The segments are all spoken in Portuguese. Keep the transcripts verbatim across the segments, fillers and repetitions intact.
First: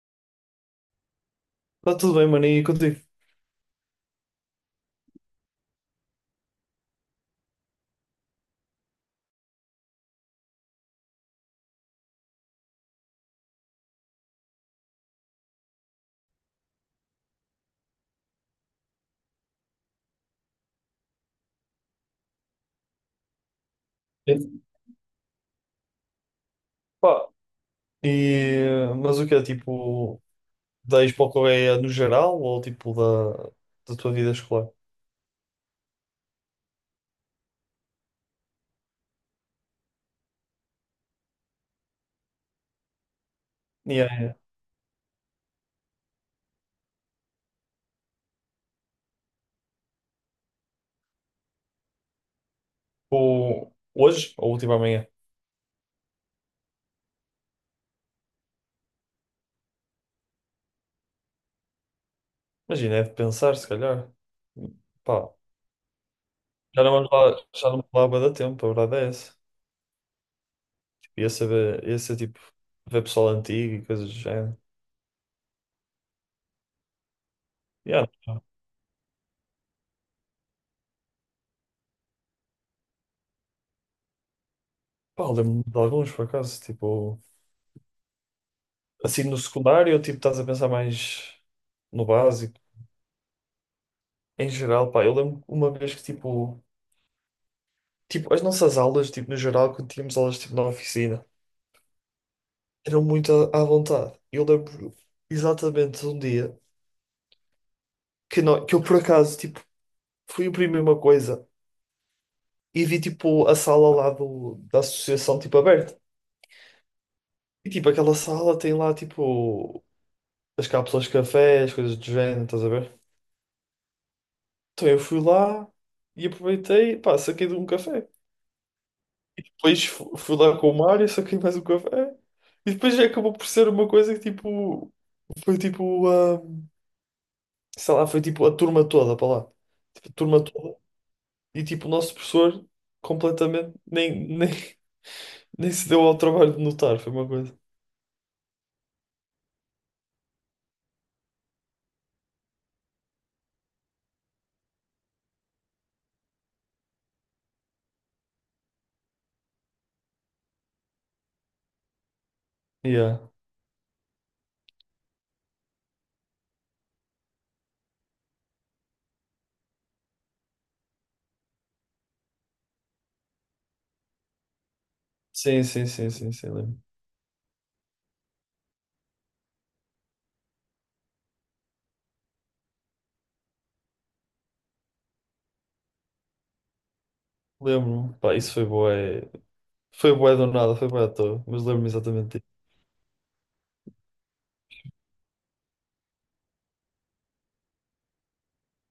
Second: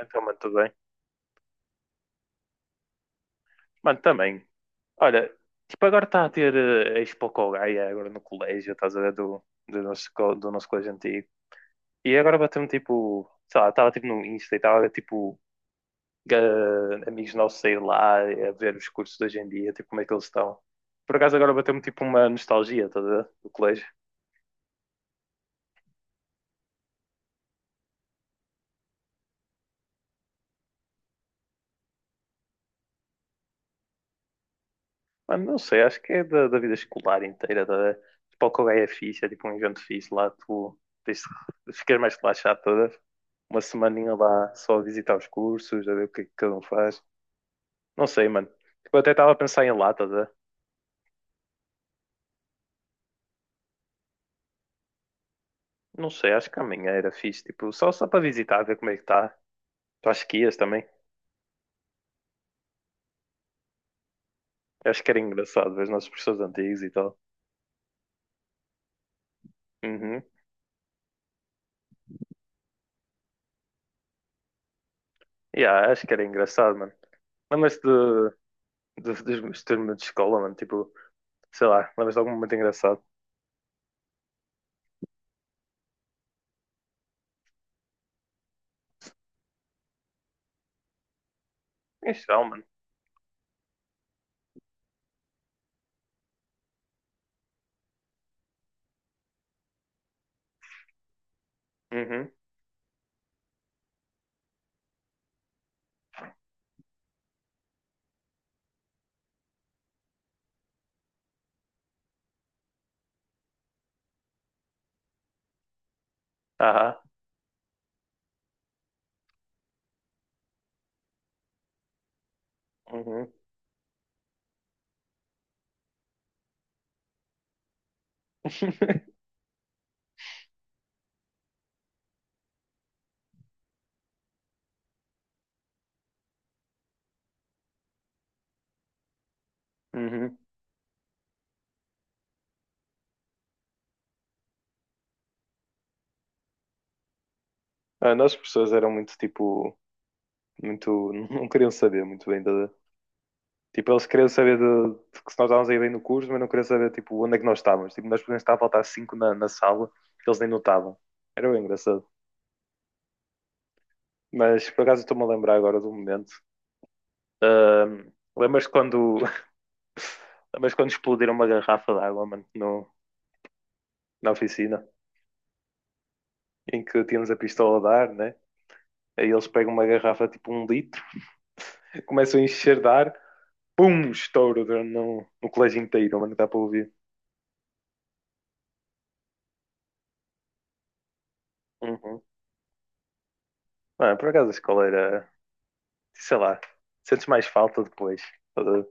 Então, mano, tudo bem. Está tudo bem, mano, e contigo? Mano, também. Olha, tipo, agora está a ter eh, a Expo Colgaia agora no colégio, estás a ver, do, do, nosso, co- do nosso colégio antigo. E agora bateu-me tipo, sei lá, estava tipo no Insta e estava a ver tipo eh, amigos nossos sair lá, a ver os cursos de hoje em dia, tipo como é que eles estão. Por acaso agora bateu-me tipo uma nostalgia, estás a ver, do colégio. Sim. Pá, E, mas o que é, tipo, da Expo Correia no geral ou, tipo, da, da tua vida escolar? Mano, não sei, acho que é da, da vida escolar inteira. Da, tipo, o é fixe, é tipo um evento fixe lá, tu tens, de ficar mais relaxado toda uma E semaninha é, lá só a visitar os cursos, a ver o que é que cada um faz. Não sei, mano. Tipo, eu até estava a pensar em lá, toda. tipo, hoje ou, tipo, amanhã? Não sei, acho que amanhã era fixe, tipo, só, só para visitar, ver como é que está. Tu acho que ias também? Imagina, é de pensar, se calhar. Eu acho que era Pá, engraçado ver os nossos professores antigos já e não vamos tal. lá, já não vamos lá há bué de tempo, a verdade é essa. Uhum. Tipo, ia saber, ia ser, tipo, ver pessoal antigo e coisas do género. Yeah, acho que era engraçado, mano. Lembras-te Yeah. de, de, dos meus turmas de escola, mano? Tipo, sei lá, lembras-te de algum momento engraçado? Pá, lembro-me de alguns, por acaso, tipo, assim, no secundário, tipo, estás a pensar mais no Isso é, básico. mano. Em geral, pá, eu lembro uma vez que, tipo, tipo, as nossas aulas, tipo, no geral, quando tínhamos aulas, tipo, na oficina, Uhum. eram muito à, à vontade. Eu lembro exatamente de um dia que, nó- que eu, por acaso, tipo, fui imprimir uma coisa e vi, tipo, a sala lá do, da associação, tipo, aberta. Aham. E, tipo, aquela sala tem lá, tipo, as cápsulas de café, as coisas do género, estás a ver? Uhum. Então eu fui lá e aproveitei, pá, saquei de um café. Depois fu- fui lá com o Mário, saquei mais um café. E depois já acabou por ser uma coisa que tipo. Foi tipo. Ah, sei lá, foi tipo a turma toda para lá. Tipo, a Uhum. turma toda. E tipo, o nosso professor completamente nem, nem, nem se deu ao trabalho de notar. Foi uma coisa. Ah, nós professores eram muito tipo, muito, não queriam saber muito bem da, tipo, eles queriam saber de, de que se nós estávamos aí bem no curso, mas não queriam saber tipo onde é que nós estávamos. Tipo, nós podíamos estar a faltar cinco na, na sala, que eles nem notavam. Era bem engraçado. Yeah. Mas por acaso estou-me a lembrar agora do momento. Ahm, lembras quando, lembras quando explodiram uma garrafa de água, mano, no, na oficina, Sim, sim, sim, sim, sim, lembro. em que tínhamos a pistola a dar, né? Aí eles pegam uma garrafa tipo um litro começam a enxerdar, pum, estouro no, no colégio inteiro, mano, dá para ouvir. Lembro-me. Pá, isso foi bué. Foi bué do nada, foi bué à toa. Mas lembro-me Uhum. exatamente disso. Mano, por acaso a escola era, sei lá, sentes mais falta depois. Estás a ver?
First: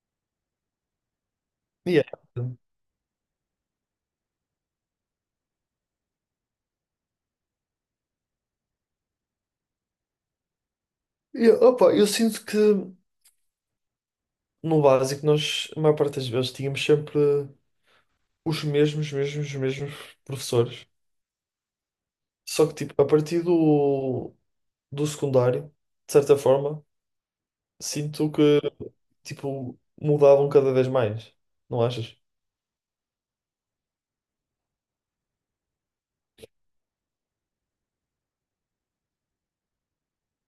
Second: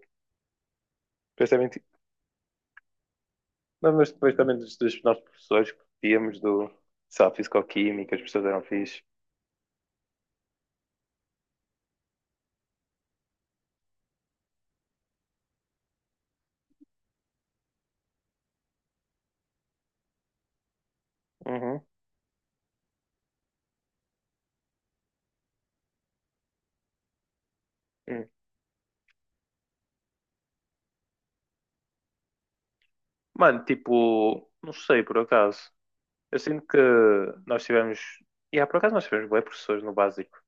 Depois também, ti- Yeah. não, mas depois também dos, dos nossos professores que tínhamos do, sei lá, fisicoquímica, as pessoas eram fixe. E, opa, eu sinto que no básico nós, a maior parte das vezes, tínhamos sempre os mesmos, mesmos, mesmos professores. Uhum. Só que, tipo, a partir do, do secundário, de certa forma, Hum. sinto que, tipo, mudavam cada vez mais. Não achas? Mano, tipo, não sei por acaso. Eu sinto que nós tivemos. E yeah, por acaso nós tivemos bué professores no básico,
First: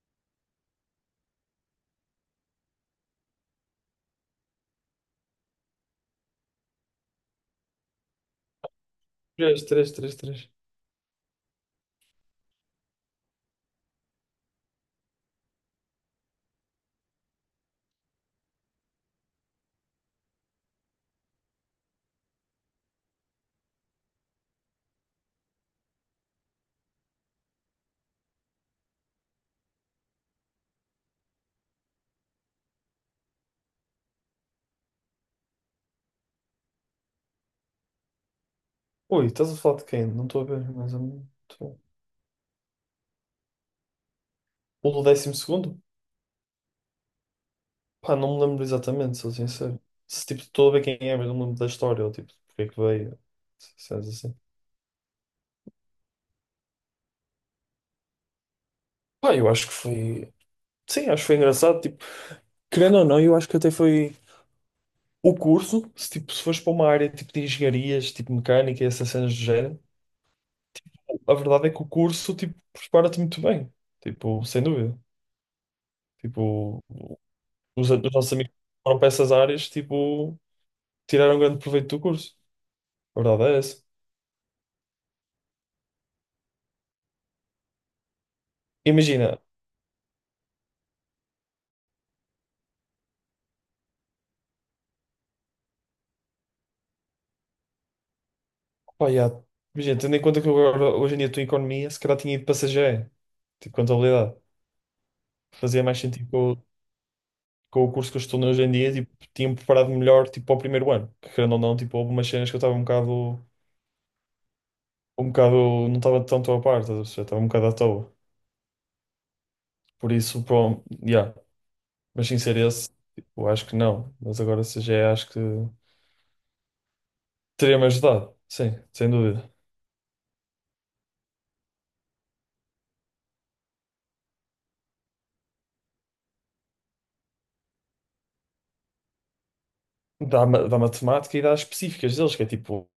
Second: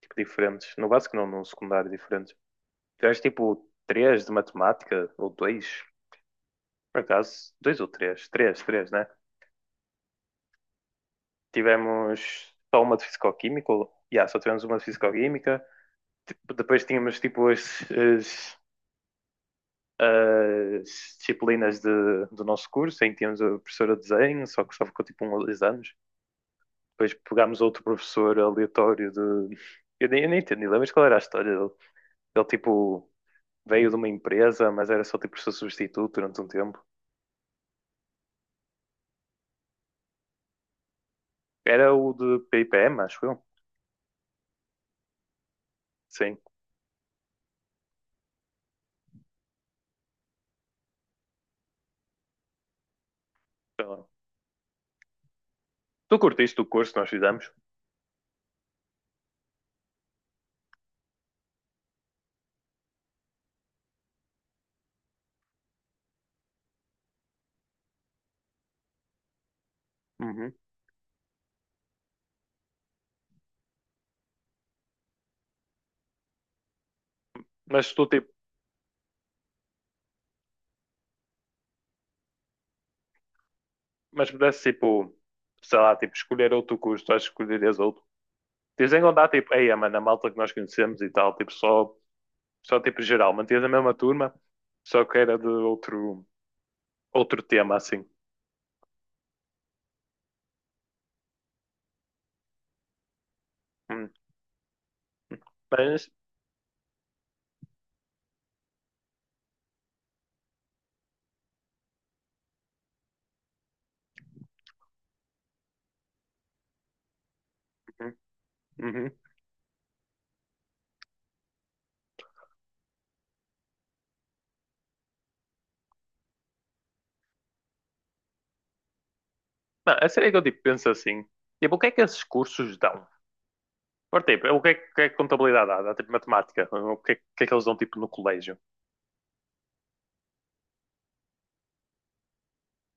tipo, diferentes. No básico não, no secundário diferentes. Tivemos tipo três de matemática, ou dois, por acaso, dois ou três? Três, três, né? Três, três, três, três. Tivemos só uma de fisicoquímica, ou- yeah, só tivemos uma de fisicoquímica. Depois tínhamos tipo as, as- as disciplinas de- do nosso curso, em que tínhamos a professora de desenho, só que só ficou tipo um ou dois anos. Depois pegámos outro professor aleatório de. Eu nem, eu nem entendi, lembras qual era a história dele? Ele tipo veio de uma empresa, mas era só tipo professor substituto durante um tempo. Ui, estás a falar de quem? Não estou a ver, mas é muito... Era o de P I P M, acho eu. O do décimo segundo? Sim. Pá, não me lembro exatamente, sou sincero. Se, tipo, estou a ver quem é, mas não me lembro da história, ou, tipo, porque é que veio, Então, cenas assim. tu curtiste o curso que nós fizemos? Pá, eu acho que foi... Sim, acho que foi engraçado, tipo... Querendo ou não, eu acho que até foi o curso, se, tipo, se fores para uma área tipo de engenharias, tipo mecânica e essas cenas do género, Uhum. a verdade é que o curso tipo, prepara-te muito bem, tipo, sem dúvida. Tipo, Mas os, se os tu tipo, nossos amigos que foram para essas áreas, tipo, tiraram grande proveito do curso. A verdade é essa. mas pudesse tipo, sei lá, tipo, escolher outro curso, tu acho que escolherias outro. Tens em contar Imagina, tipo, ei, mano, a malta que nós conhecemos e tal, tipo, só, só tipo geral, mantias a mesma turma, só que era de outro, outro tema assim. opa, já, imagina, tendo em conta que eu agora, hoje em dia estou em economia, se calhar tinha ido para C G E, tipo, Hum. contabilidade. Fazia mais Mas, sentido com, o- com o curso que eu estou hoje em dia, tipo, tinha-me preparado melhor, tipo, para o primeiro ano. Que, querendo ou não, tipo, houve umas cenas que eu estava um bocado um bocado, não estava tanto a parte, estás a perceber? Estava um bocado à uhum. toa. Uhum. Por isso, pronto, yeah. Mas sem ser esse, eu acho que não. Mas agora se C G E acho que teria-me ajudado, sim, sem dúvida. Não, a sério é que eu tipo, penso assim, tipo, o que é que esses cursos dão? Por tipo, o que é, que o que é que contabilidade dá? Dá tipo matemática, o que é, o que é que eles dão tipo no colégio? Da, ma- da matemática e das específicas deles, que é tipo,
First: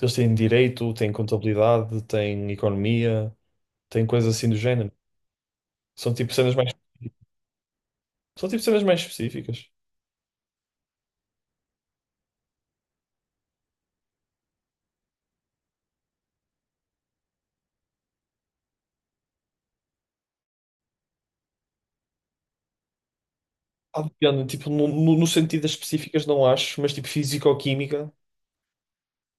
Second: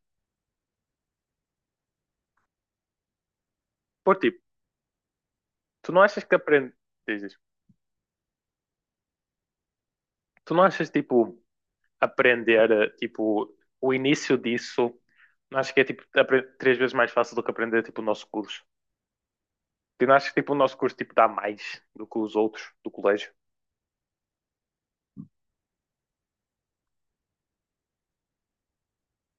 eles têm direito, têm contabilidade, têm economia, têm Por coisas tipo, assim do género. tu não São achas tipo que cenas mais, aprendes, são tipo cenas mais específicas. tu não achas tipo aprender, eh, tipo, o início disso, acho que é tipo apre- três vezes mais fácil do que aprender tipo o nosso curso. Tu não achas que tipo o nosso curso tipo dá mais do que os outros do colégio? Ah, depende, tipo, no, no, no sentido das específicas não acho, mas tipo físico-química.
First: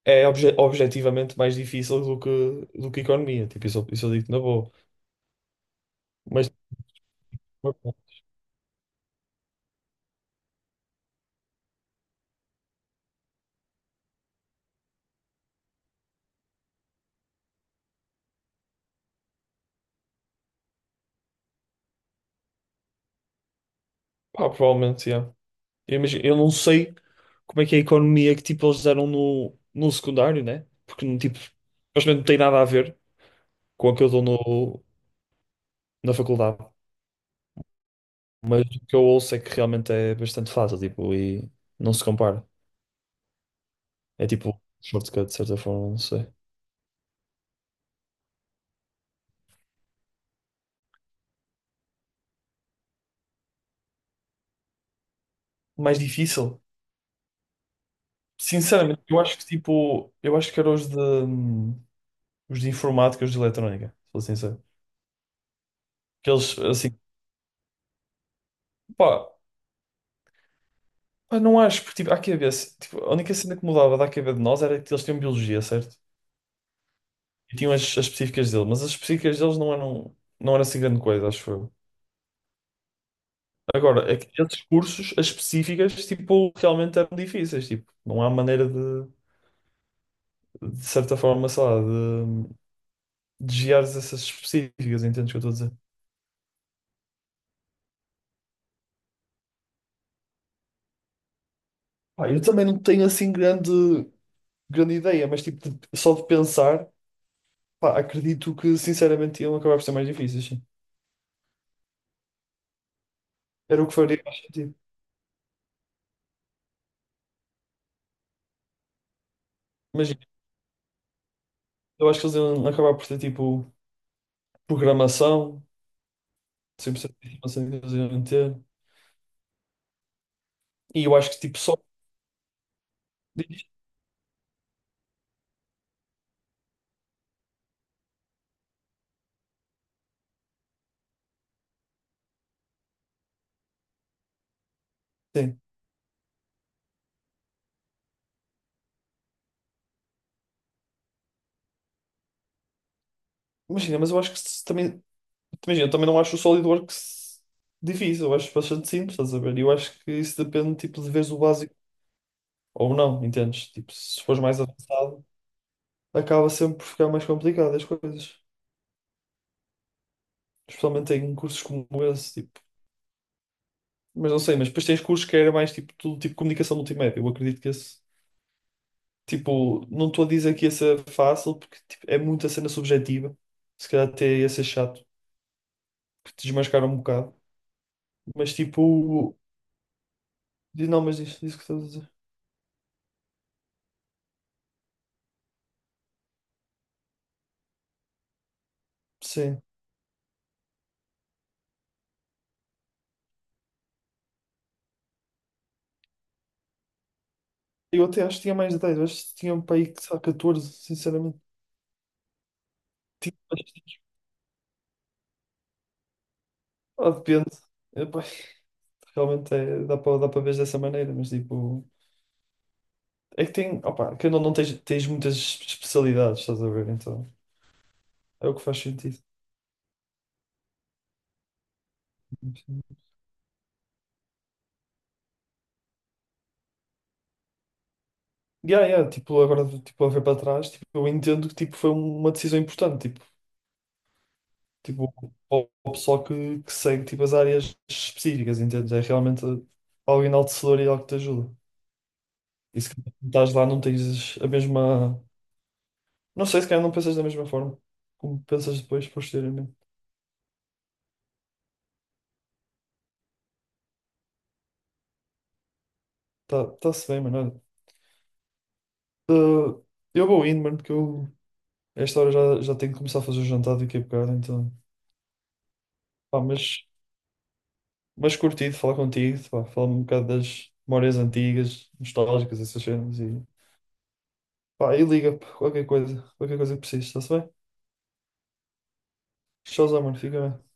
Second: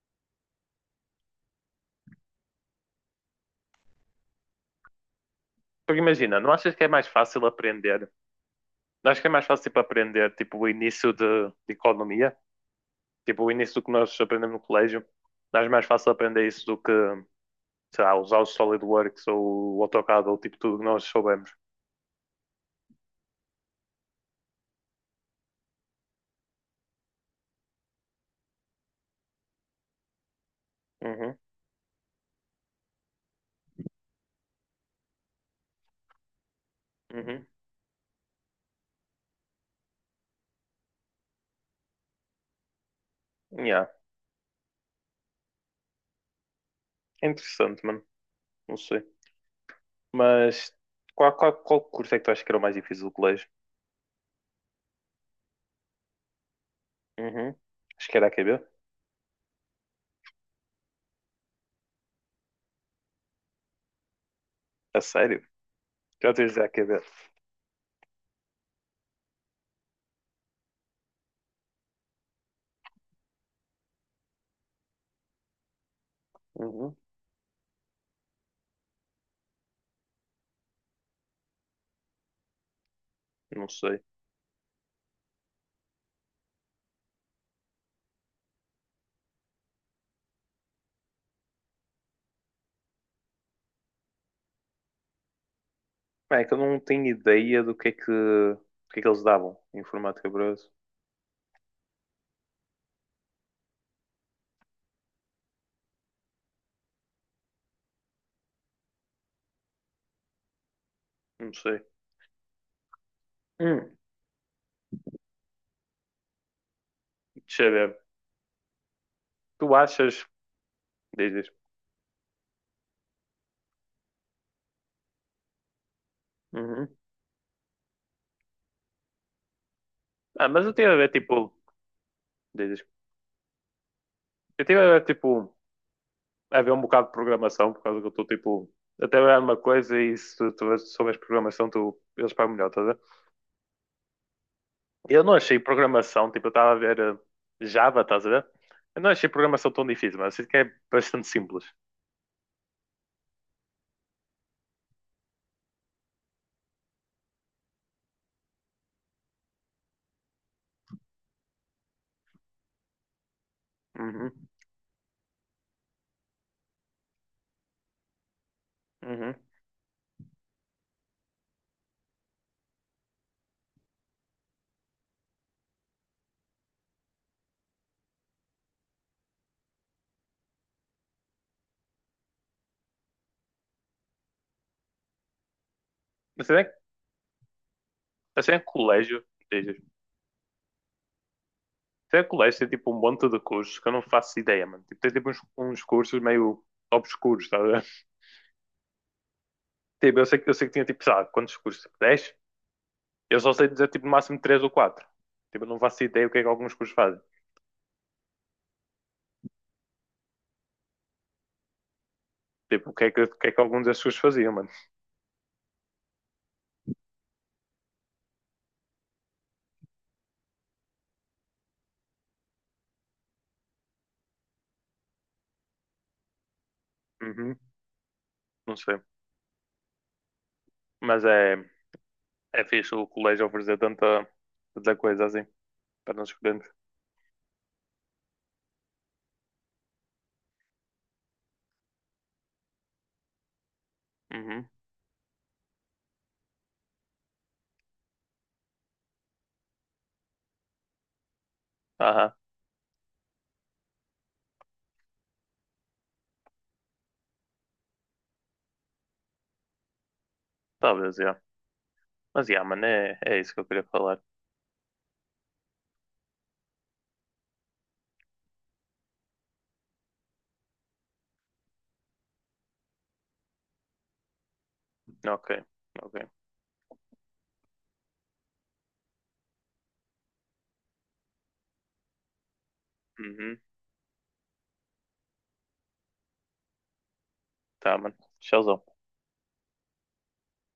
É obje- objetivamente mais difícil do que, do que economia. Tipo, isso, eu- isso eu digo na boa. Porque imagina, não Mas, achas que é mais fácil aprender? Não achas que é mais fácil tipo aprender tipo o início de, de economia, tipo o início do que nós aprendemos no colégio? Não achas mais fácil aprender isso do que, sei lá, usar o SolidWorks ou o AutoCAD ou tipo tudo que nós soubemos? pá, provavelmente, yeah. Eu, imagino- eu não sei como é que é a economia que, tipo, eles deram no, no secundário, né? Porque, tipo, Uhum, supostamente não tem nada a ver com o que eu dou no, na faculdade. uhum. Mas o que eu ouço é que realmente é bastante fácil, tipo, e não se compara. Yeah. É tipo, shortcut, de certa forma, não sei. É interessante, mano. Não sei. Mas qual, qual, qual curso é que tu achas que era o mais difícil do colégio? Mais difícil? Uhum. Acho que era a AQB. Sinceramente, eu acho que, tipo, eu acho que era os de... hum, os de informática e os de eletrónica, se for sincero. A sério? Que Já tens eles, de assim, A Q B? pá, eu não acho, porque, tipo, à cabeça, tipo, a única cena que mudava da cabeça de nós era que eles tinham biologia, certo? Uhum. E tinham as, as específicas deles, mas as específicas deles não eram, não era assim grande coisa, acho eu. Não sei. Agora, aqueles cursos, as específicas, tipo, realmente eram difíceis, tipo, não há maneira de, de certa forma, sei lá, de, de desviares essas específicas, entendes o que eu estou a dizer? É que eu não tenho ideia do que é que, do que é que eles davam em informática para. Pá, eu também não tenho assim grande, grande ideia, mas tipo, de- só de pensar. Pá, acredito que sinceramente iam acabar por ser mais difíceis, sim. Não sei. Era o que Hum. faria mais sentido. Deixa eu ver. Tu achas. Imagina, Diz, diz. eu acho que eles iam acabar por ter tipo programação, Uhum. cem por cento de informação que eles iam ter. Ah, mas eu tive a E ver eu acho que tipo. tipo só. Diz, diz. Eu tive a ver tipo. A ver um bocado de programação, por causa que eu estou tipo. Até a uma coisa e se tu tu souberes programação, tu, eles pagam melhor, tá. Eu não achei Sim. programação, tipo, eu estava a ver eh, Java, estás a ver? Eu não achei programação tão difícil, mas eu sinto que é bastante simples. Imagina, mas eu acho que se também. Imagina, eu também não acho o SolidWorks difícil, eu acho bastante simples, estás a ver? E eu acho que isso depende tipo de veres o básico ou não, entendes? Tipo, se fores Uhum, mais avançado, acaba sempre por ficar mais complicado as coisas. uhum. Especialmente em cursos como esse, tipo. Mas não sei, mas depois tens cursos que era mais tipo, tudo tipo comunicação multimédia. Eu acredito que esse, tipo, não estou a dizer que ia ser fácil, porque tipo, é muita cena subjetiva. Se calhar até ia ser chato, que Mas te se é, desmascaram um bocado. mas se Mas é colégio, tipo, dizes, diz- não, mas diz, diz o que estás a dizer. se é colégio, tem tipo um monte de cursos que eu não faço ideia, mano. Tipo, tem tipo uns, uns cursos meio obscuros, estás a ver? Sim. Tipo, eu sei, que- eu sei que tinha tipo, sabe, quantos cursos? Tipo, dez? Eu só sei dizer tipo no máximo três ou quatro. Tipo, eu não faço ideia o que é que alguns cursos fazem. Eu até acho que tinha mais de dez, acho que tinha um para aí que só catorze sinceramente. Tipo, o que é que, o Tipo, que é que mas, alguns desses cursos faziam, mano. ah, depende. Epá, realmente é, dá para dá para ver dessa maneira, mas tipo, é que tem, opa, que não, não tens, tens muitas especialidades, estás a ver? Então, Uhum, é o que não faz sei. sentido. Mas é. É fixe o colégio oferecer tanta, tanta coisa assim para nós escolhermos. Yeah, yeah, tipo, agora, tipo, a ver para trás, tipo, eu entendo que, tipo, foi uma decisão importante, tipo, Uhum. tipo, ao ao pessoal que, que segue, tipo, as áreas específicas, entende? É realmente algo enaltecedor e algo que te ajuda. Aham, E se calhar quando estás lá não tens a mesma... Não sei, se calhar não pensas da mesma forma como pensas depois, posteriormente. talvez, já. Mas, já, mano, é, é isso que eu queria falar. Tá, tá-se bem, mano, olha. Uh, eu vou indo, mano, porque eu, a esta hora já, já tenho que começar a fazer o jantar daqui a bocado, então... Ok, ok. Pá, mas Mas curti de falar contigo, pá, falar-me um bocado das memórias antigas, nostálgicas, essas cenas e, Uhum. pá, e liga, pá, qualquer coisa, qualquer coisa que precises, está-se bem? Tá, mano. Tchauzão. Tchauzão, mano, fica bem.